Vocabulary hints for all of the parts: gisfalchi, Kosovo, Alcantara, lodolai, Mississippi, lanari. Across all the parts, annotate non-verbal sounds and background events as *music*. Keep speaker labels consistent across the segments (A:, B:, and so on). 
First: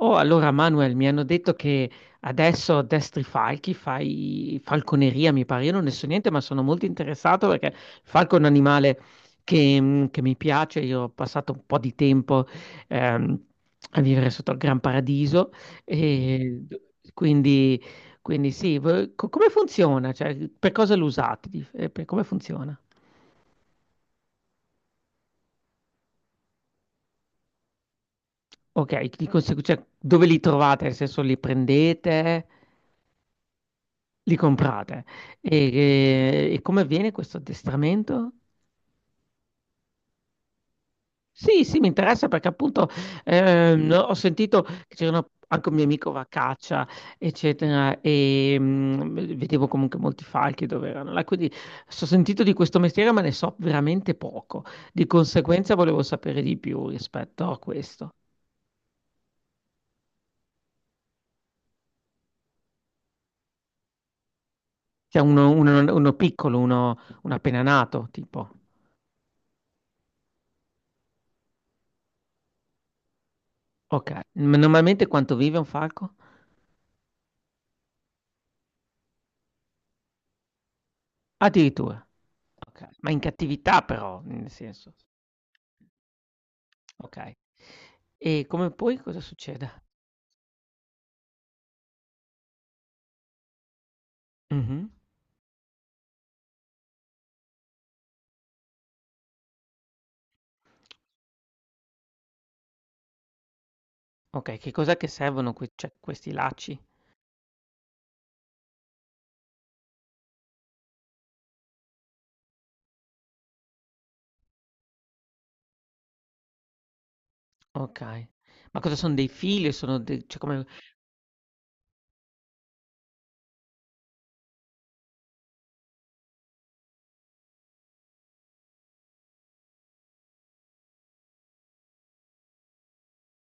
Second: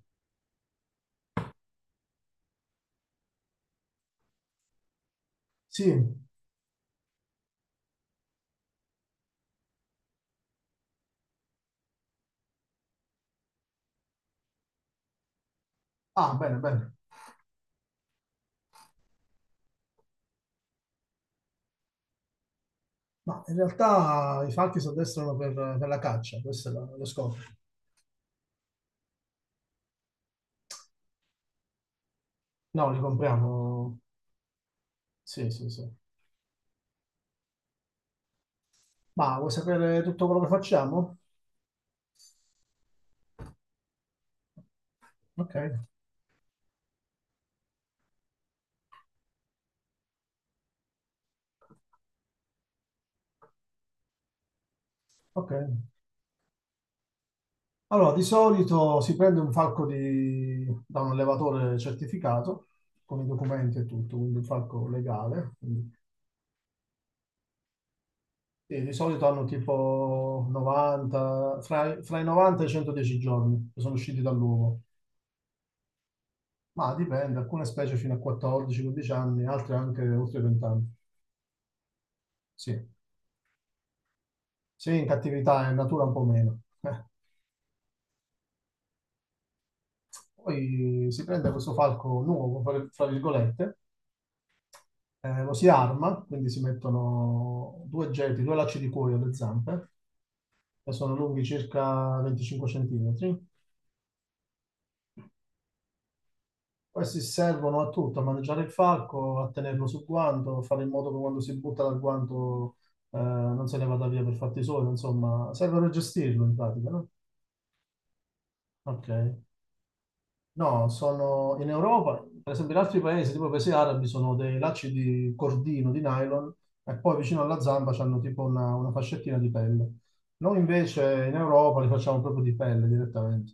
A: Oh, allora Manuel, mi hanno detto che adesso addestri falchi, fai falconeria, mi pare. Io non
B: Sì,
A: ne so niente, ma sono molto interessato perché il falco è un animale che, che mi piace. Io ho passato un po' di tempo ehm, a vivere sotto il Gran Paradiso
B: ah, bene,
A: e
B: bene.
A: quindi, quindi sì, come funziona? Cioè, per cosa lo usate? Come funziona?
B: Ma in realtà i falchi si addestrano per la caccia, questo è lo scopo.
A: Ok, di conseguenza, cioè, dove li trovate? Nel senso, li prendete?
B: No, li compriamo.
A: Li comprate.
B: Sì, sì, sì.
A: E, come avviene questo addestramento?
B: Ma vuoi sapere tutto quello che facciamo?
A: Sì, sì, mi interessa perché appunto ho sentito che c'erano
B: Ok,
A: anche un mio amico va a caccia, eccetera, e vedevo comunque molti falchi dove erano là. Quindi ho sentito di questo mestiere, ma ne so veramente poco. Di
B: ok.
A: conseguenza volevo sapere di più rispetto a
B: Allora,
A: questo.
B: di solito si prende un falco da un allevatore certificato, con i documenti e tutto, quindi un falco
A: C'è uno,
B: legale. Quindi-
A: uno piccolo, uno, uno appena nato, tipo.
B: e di solito hanno tipo 90, fra i 90 e i 110 giorni che sono
A: Ok.
B: usciti
A: Ma
B: dall'uovo.
A: normalmente quanto vive un falco?
B: Ma dipende, alcune specie fino a 14-15 anni, altre anche oltre 20 anni.
A: Addirittura.
B: Sì,
A: Okay, ma in cattività però, nel senso.
B: sì, in cattività è in natura un po' meno.
A: Okay. E come poi cosa succede?
B: Poi si prende questo falco nuovo, fra virgolette,
A: Mh-mh.
B: lo si arma, quindi si mettono due geti, due lacci di cuoio alle zampe, che sono lunghi circa 25 centimetri.
A: Okay, che cos'è che servono que cioè questi lacci?
B: Questi servono a tutto, a maneggiare il falco, a tenerlo sul guanto, a fare in modo che quando si butta dal guanto non se ne vada via per fatti suoi, insomma, servono a gestirlo in pratica, no?
A: Okay. Ma cosa
B: Ok.
A: son dei fili o sono de cioè come
B: No, sono in Europa, per esempio in altri paesi, tipo i paesi arabi, sono dei lacci di cordino, di nylon, e poi vicino alla zamba c'hanno tipo una fascettina di pelle. Noi invece in Europa li facciamo proprio di pelle direttamente.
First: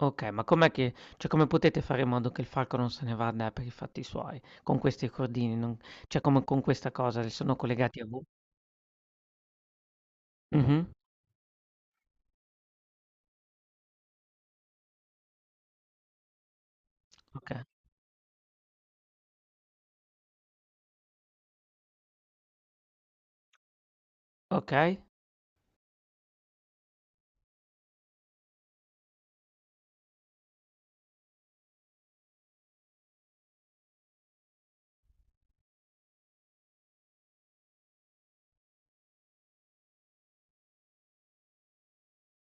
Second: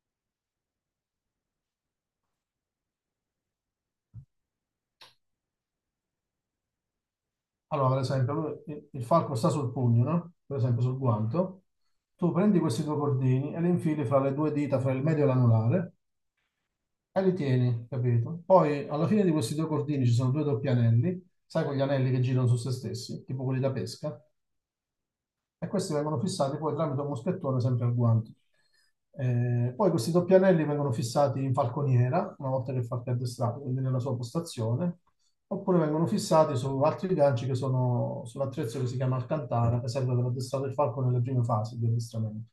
A: okay, ma com'è che cioè come potete fare in modo che il falco non se ne vada per i fatti suoi con questi cordini? Non cioè come con questa cosa, li sono
B: Allora, per
A: collegati a vo
B: esempio, il falco sta sul pugno, no? Per esempio
A: mh-mh,
B: sul guanto. Tu prendi questi due cordini e li infili fra le due dita, fra il medio e l'anulare, e li
A: okay,
B: tieni, capito? Poi alla fine di questi due cordini ci sono due doppi anelli, sai quegli anelli che girano su se stessi, tipo quelli da pesca?
A: okay.
B: E questi vengono fissati poi tramite un moschettone sempre al guanto. Poi questi doppi anelli vengono fissati in falconiera, una volta che il falco è addestrato, quindi nella sua postazione, oppure vengono fissati su altri ganci che sono sull'attrezzo che si chiama Alcantara, che serve per addestrare il falco nelle prime fasi di addestramento.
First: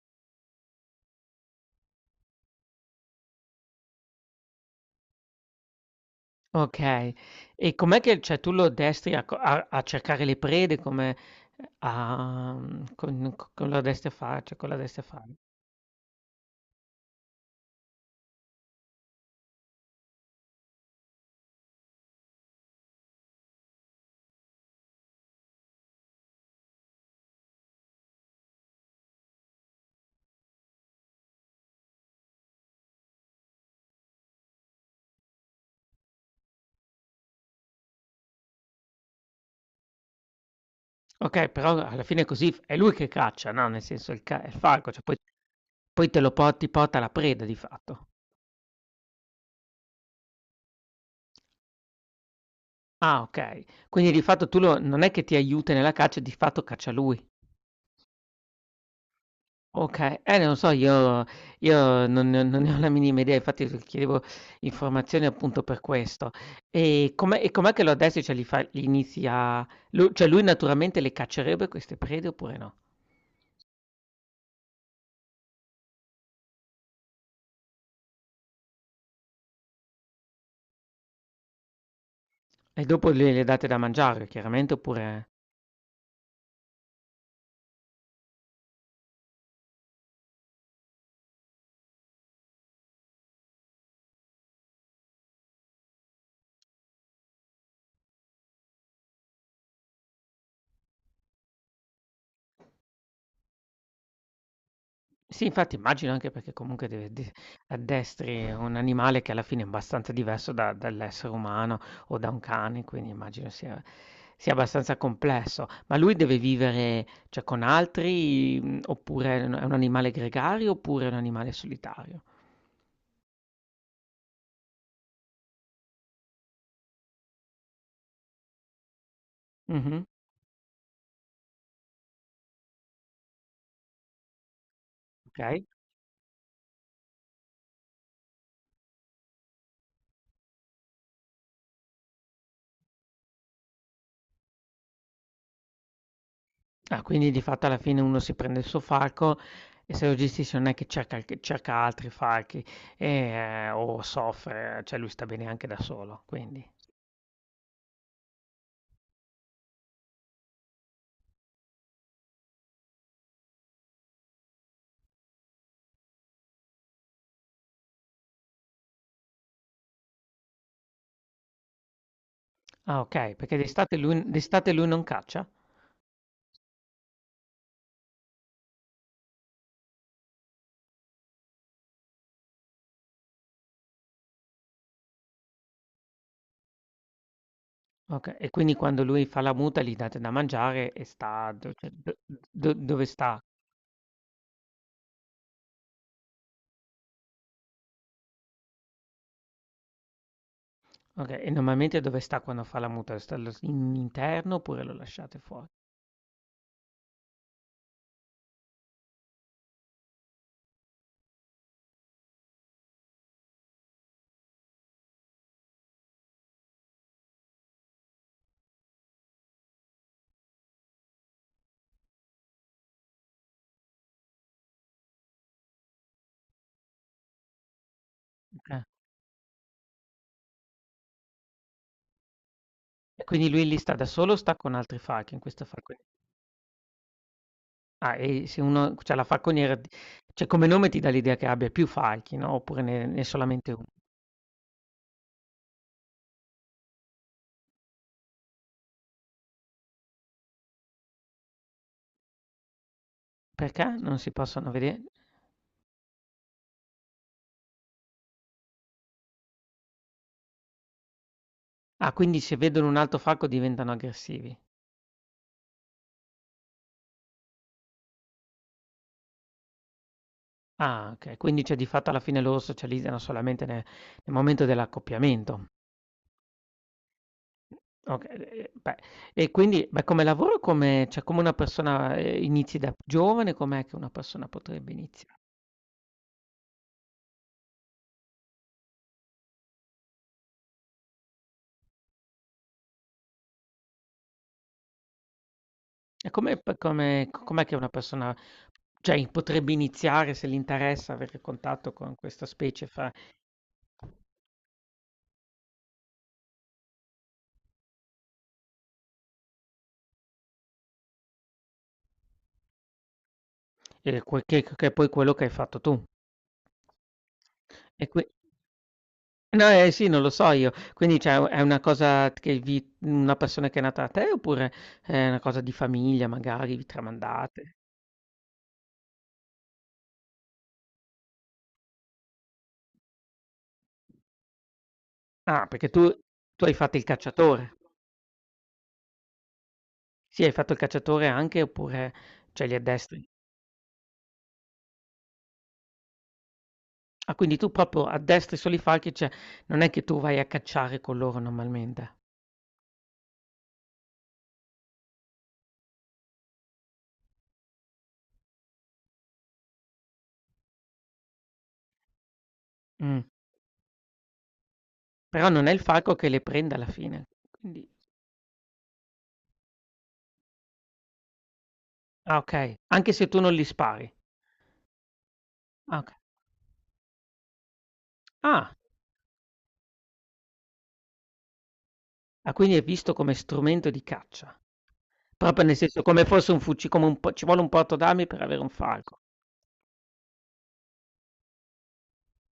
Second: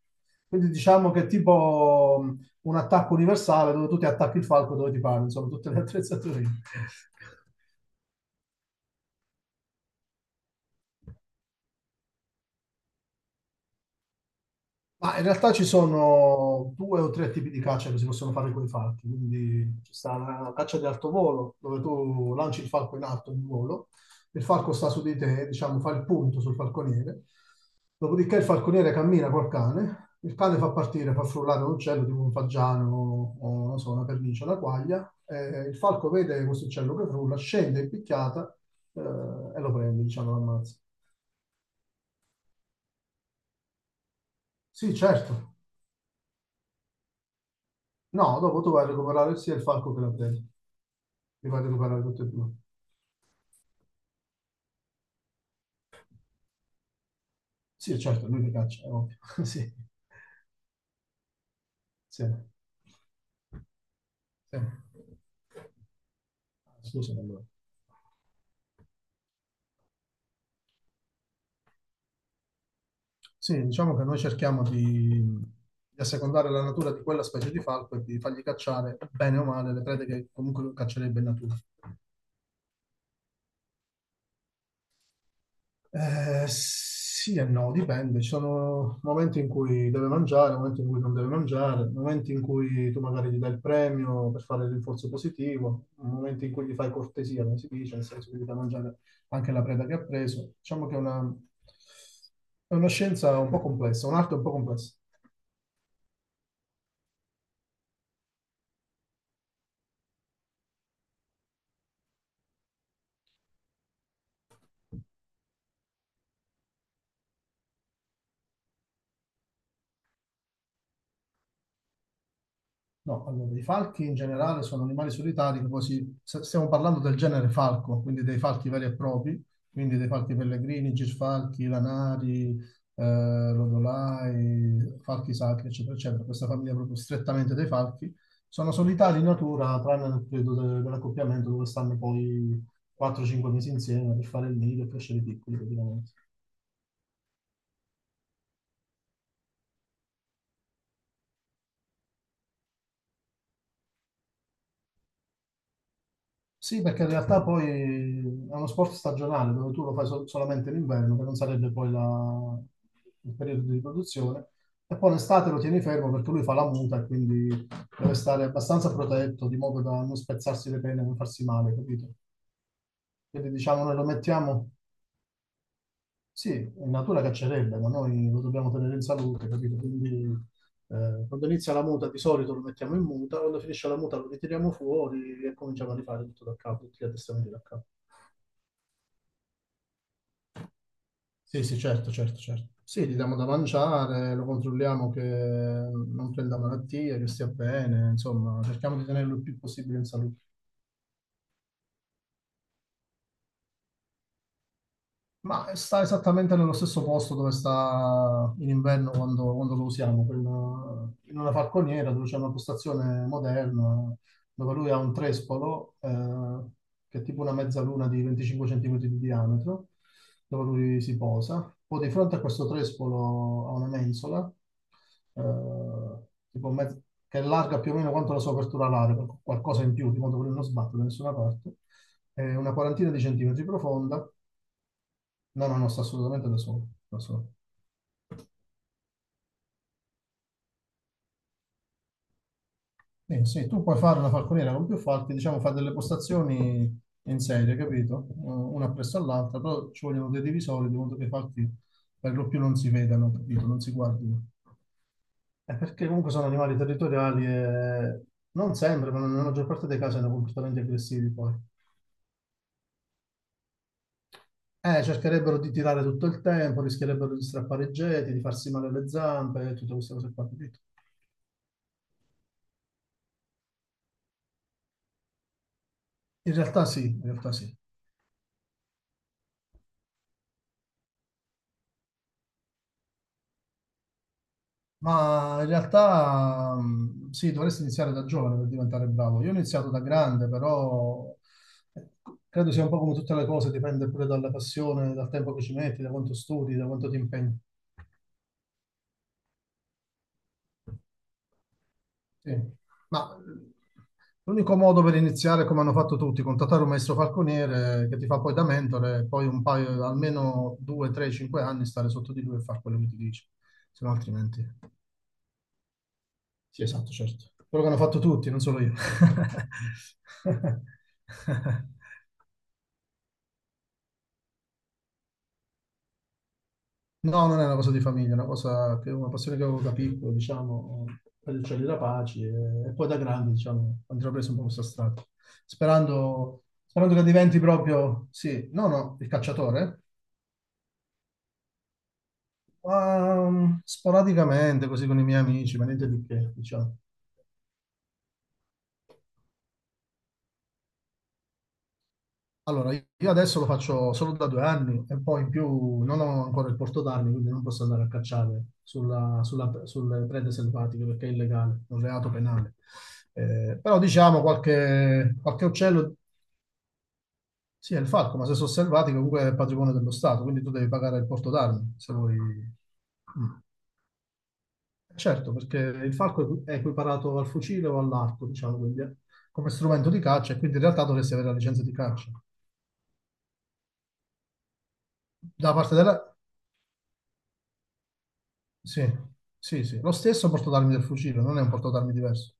B: Quindi diciamo che è tipo un attacco universale dove tu ti attacchi il falco dove ti pare, insomma, tutte le attrezzature.
A: Okay.
B: *laughs*
A: E com'è che cioè tu lo addestri a co a a cercare le prede come a mhmm, con co con lo addestri a fare cioè cosa lo addestri a
B: Ma in
A: fare?
B: realtà ci sono due o tre tipi di caccia che si possono fare con i falchi, quindi ci sta la caccia di alto volo, dove tu lanci il falco in alto, in volo, il falco sta su di te, diciamo, fa il punto sul falconiere, dopodiché il falconiere cammina col cane, il cane fa partire, fa frullare un uccello tipo un fagiano o non so, una pernice, una quaglia, e il falco vede questo uccello che frulla, scende in picchiata e lo prende, diciamo, lo ammazza.
A: Okay, però alla fine è così f è lui che caccia, no, nel senso il falco,
B: Sì,
A: cioè poi
B: certo.
A: poi te lo po ti porta la preda di fatto.
B: No, dopo tu vai a recuperare sia il falco che la preda. Li voglio recuperare tutti e due.
A: Ah, okay. Quindi di fatto tu lo non è che ti aiuta nella caccia, di fatto caccia lui.
B: Sì, certo, lui li caccia, è ovvio. *laughs* Sì,
A: Okay, non so, io
B: sì,
A: non ne ho la minima idea, infatti s chiedevo
B: sì.
A: informazioni appunto per questo. E
B: Scusami allora.
A: com'è che lo addestri? Cioè, li inizi a lu cioè, lui naturalmente le caccerebbe queste prede oppure no?
B: Sì, diciamo che noi cerchiamo di assecondare la natura di quella specie di falco e di fargli cacciare, bene o male, le prede che comunque caccerebbe in natura.
A: E dopo le date da mangiare chiaramente oppure
B: Sì e no, dipende. Ci sono momenti in cui deve mangiare, momenti in cui non deve mangiare, momenti in cui tu magari gli dai il premio per fare il rinforzo positivo, momenti in cui gli fai cortesia, come si dice, nel senso che gli dai da mangiare anche la preda che ha preso. Diciamo che è una scienza un po' complessa, un'arte un po' complessa.
A: sì, infatti immagino anche perché comunque deve de addestri un animale che alla fine è abbastanza diverso da dall'essere umano o da un cane, quindi immagino sia abbastanza complesso. Ma lui deve vivere, cioè, con altri, oppure è un animale gregario, oppure è un animale solitario?
B: No, allora, i falchi in generale sono animali solitari, che stiamo parlando del genere falco, quindi dei falchi veri e propri, quindi
A: Mh-mh,
B: dei falchi pellegrini, gisfalchi, lanari, lodolai, falchi
A: okay.
B: sacri, eccetera, eccetera. Questa famiglia proprio strettamente dei falchi. Sono solitari in natura, tranne nel periodo dell'accoppiamento, dove stanno poi 4-5 mesi insieme per fare il nido e crescere piccoli, praticamente.
A: Ah, quindi di fatto alla fine uno si prende il suo falco e se lo gestisce non è che cerca il che cerca altri falchi, o soffre, cioè lui sta bene anche da solo, quindi.
B: Sì, perché in realtà poi è uno sport stagionale dove tu lo fai solamente l'inverno, che non sarebbe poi il periodo di riproduzione, e poi l'estate lo tieni fermo perché lui fa la muta e quindi deve stare abbastanza protetto, di modo da non spezzarsi le pene, non farsi male, capito?
A: Ah okay,
B: Quindi
A: perché
B: diciamo noi lo mettiamo,
A: d'estate lui non caccia?
B: sì, in natura caccerebbe, ma noi lo dobbiamo tenere in salute, capito? Quindi quando inizia la muta di solito lo mettiamo in muta, quando finisce la muta lo ritiriamo fuori e cominciamo a rifare tutto da capo, tutti gli addestramenti da capo.
A: Okay, e quindi quando lui fa la muta gli date da mangiare e sta
B: Sì,
A: do
B: sì,
A: cioè
B: certo, certo, certo.
A: do dove
B: Sì, gli diamo
A: sta?
B: da mangiare, lo controlliamo che non prenda malattie, che stia bene, insomma, cerchiamo di tenerlo il più possibile in salute.
A: Okay, e normalmente dove sta quando fa la muta? Sta allo s in interno oppure lo lasciate fuori?
B: Ma sta esattamente nello stesso posto dove sta in inverno quando lo usiamo, in una falconiera dove c'è una postazione moderna, dove lui ha un trespolo che è tipo una mezzaluna di 25 centimetri di diametro, dove lui si posa. Poi di fronte a questo trespolo ha una mensola, eh, tipo mezz- che è larga più o meno quanto la sua
A: Okay.
B: apertura alare, qualcosa in più, di modo che lui non sbatte da nessuna parte, è una quarantina di
A: E quindi
B: centimetri
A: lui lì sta da
B: profonda.
A: solo o sta con altri falchi in questa
B: No, no, no, sta
A: falconiera?
B: assolutamente da solo. Da solo.
A: Ah, e se uno c'ha la falconiera d cioè come nome ti dà l'idea che abbia più falchi, no, oppure ne è
B: Sì,
A: solamente
B: tu
A: 1?
B: puoi fare una falconiera con più falchi, diciamo, fare delle postazioni in serie, capito? Una appresso all'altra, però ci vogliono dei divisori di modo che i falchi per lo più non si vedano, capito? Non
A: Perché
B: si
A: non si
B: guardino.
A: possono vede
B: È perché comunque sono animali territoriali e non sempre, ma nella maggior parte dei casi sono comportamenti aggressivi poi.
A: ah, quindi se vedono un altro falco diventano aggressivi.
B: Cercherebbero di tirare tutto il tempo, rischierebbero di strappare i geti, di farsi male alle zampe, tutte queste cose qua, capito?
A: Ah, okay. Quindi, cioè, di fatto alla fine loro socializzano solamente ne nel momento dell'accoppiamento.
B: In realtà sì, in realtà sì.
A: Okay, e beh, e quindi beh, come lavoro come cioè, come una persona, inizi da giovane, com'è che una persona potrebbe inizia
B: Ma in realtà sì, dovresti iniziare da giovane per diventare bravo. Io ho iniziato da grande, però eh, credo sia un po' come tutte le cose, dipende pure dalla passione, dal tempo che ci metti, da
A: e
B: quanto
A: come
B: studi,
A: p
B: da quanto ti
A: come co
B: impegni.
A: com'è che una persona, cioè, potrebbe iniziare se gli interessa avere contatto con questa
B: Sì.
A: specie fra
B: Ma l'unico modo per iniziare, come hanno fatto tutti, contattare un maestro falconiere che ti fa poi da mentore, e poi un paio, almeno 2, 3, 5 anni stare sotto di lui e fare quello che ti dice, se no
A: que
B: altrimenti.
A: che è poi quello che hai fatto tu?
B: Sì, esatto, certo. Quello che hanno
A: E
B: fatto
A: qui
B: tutti, non solo io.
A: no, sì, non lo so io. Quindi cioè
B: *laughs*
A: è una cosa che vi una persona che è nata da te oppure è una cosa di famiglia magari, vi
B: No, non è una
A: tramandate?
B: cosa di famiglia, è una cosa che una passione che avevo da piccolo, diciamo, per il cielo da pace e poi da grande, diciamo, ho intrapreso un po' questa strada.
A: Ah, perché tu tu hai fatto il
B: Sperando che diventi
A: cacciatore.
B: proprio, sì, no, no, il cacciatore,
A: Sì, hai fatto il cacciatore anche oppure cioè li addestri?
B: ma sporadicamente, così con i miei amici, ma niente di che, diciamo.
A: Ah, quindi tu proprio addestri solo i falchi, cioè non è che tu vai a cacciare con loro normalmente.
B: Allora, io adesso lo faccio solo da 2 anni e poi in più non ho ancora il porto d'armi, quindi non posso andare a cacciare sulle prede selvatiche perché è illegale, è un reato penale.
A: Mh.
B: Però diciamo
A: Però
B: qualche
A: non è il falco
B: uccello,
A: che le prende alla fine. Quindi
B: sì, è il falco, ma se sono selvatiche comunque è patrimonio dello Stato, quindi tu devi pagare il porto d'armi se vuoi.
A: ah, okay. Anche se tu non
B: Mm.
A: li spari.
B: Certo, perché
A: Ah,
B: il
A: okay.
B: falco è equiparato al fucile o all'arco,
A: Ah,
B: diciamo, quindi, come strumento di caccia e quindi in realtà dovresti avere la licenza di caccia.
A: ah, quindi è visto come strumento di caccia. Proprio
B: Da
A: nel
B: parte
A: senso come
B: della,
A: fosse un fuci come un po ci vuole un portodarmi per avere un
B: sì,
A: falco.
B: sì, sì. Lo stesso portatarmi del fucile, non è un portatarmi diverso.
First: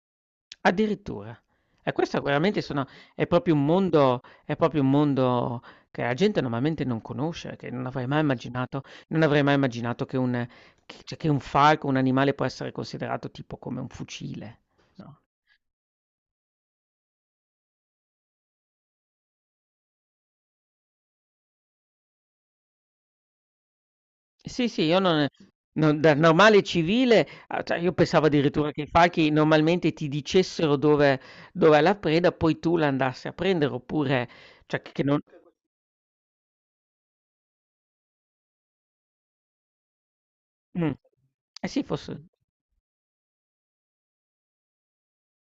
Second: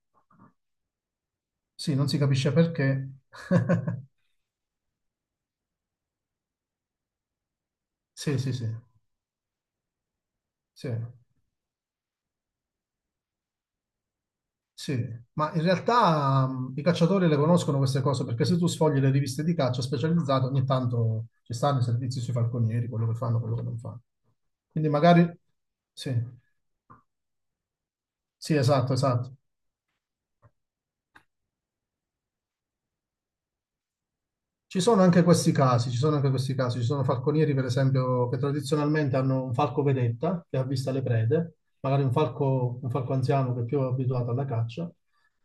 A: Addirittura. E
B: Sì, non si
A: questo
B: capisce
A: veramente sono
B: perché.
A: è proprio un
B: *laughs*
A: mondo è proprio un mondo che la gente normalmente non conosce, che non avrei mai
B: Sì, sì, sì,
A: immaginato non avrei mai immaginato che un
B: sì,
A: che cioè che un falco, un animale può essere considerato tipo come un fucile,
B: sì.
A: no?
B: Ma in realtà i cacciatori le conoscono queste cose perché se tu sfogli le riviste di caccia specializzate, ogni tanto ci stanno i servizi sui falconieri, quello che fanno, quello che non fanno.
A: Sì, sì,
B: Quindi
A: io non
B: magari...
A: non da
B: Sì,
A: normale civile, a cioè io pensavo
B: sì,
A: addirittura che i
B: esatto,
A: falchi
B: esatto.
A: normalmente ti dicessero dove dov'è la preda, poi tu la andassi a prendere oppure
B: Ci
A: cioè
B: sono
A: che non
B: anche questi casi, ci sono anche questi casi, ci sono falconieri per esempio che tradizionalmente hanno un falco vedetta che avvista
A: mh.
B: le prede,
A: Eh sì
B: magari
A: fosse
B: un falco anziano che è più abituato alla caccia.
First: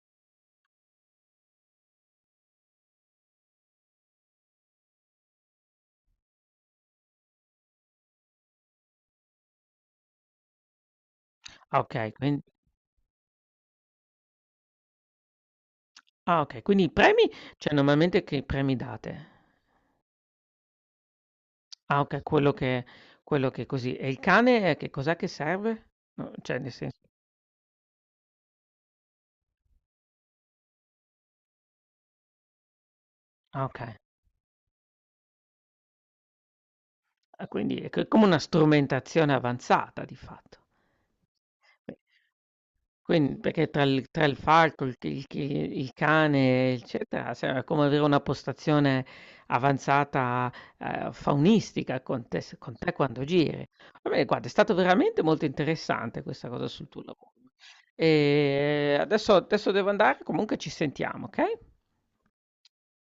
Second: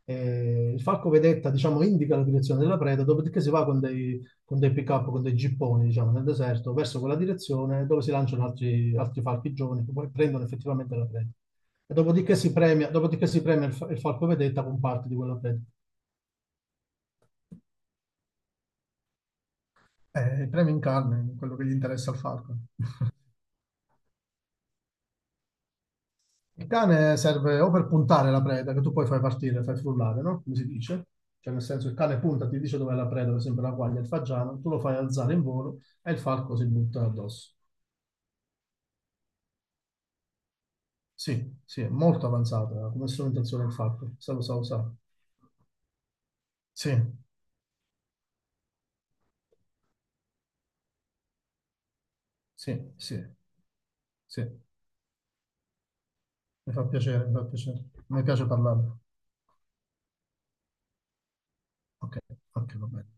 B: E il falco vedetta diciamo indica la direzione della preda, dopodiché si va con dei pick-up, con dei gipponi diciamo nel deserto verso quella direzione dove si lanciano altri falchi giovani che poi prendono effettivamente la preda.
A: ah
B: E
A: okay, quin
B: dopodiché si premia il falco vedetta con parte di quella preda.
A: ah okay, quindi i premi cioè normalmente che premi date?
B: Il premio in carne, quello che gli
A: Ah
B: interessa al
A: okay,
B: falco. *laughs*
A: quello che così. E il cane che cos'è che serve? No, cioè
B: Il
A: nel senso
B: cane serve o per puntare la preda, che tu poi fai partire, fai frullare, no? Come si dice? Cioè, nel senso, il cane punta, ti dice dov'è la preda, per esempio
A: ah
B: la
A: okay.
B: quaglia, il fagiano, tu lo fai alzare in volo e il falco si butta
A: Ah,
B: addosso.
A: quindi è c come una strumentazione avanzata di fatto.
B: Sì, sì, è
A: Beh.
B: molto avanzata come
A: Quin
B: strumentazione
A: perché
B: il falco,
A: tra
B: se
A: il
B: lo sa
A: falco,
B: usare.
A: il cane,
B: Sì,
A: eccetera, cioè è come avere una postazione avanzata, faunistica con
B: sì,
A: te
B: sì,
A: quando giri. Va bene,
B: sì,
A: guarda, è
B: mi
A: stato veramente molto interessante questa cosa
B: fa
A: sul tuo
B: piacere,
A: lavoro.
B: mi fa piacere. Mi piace parlarne.
A: Adesso devo andare, comunque ci sentiamo, okay?
B: Ok, ok, va bene.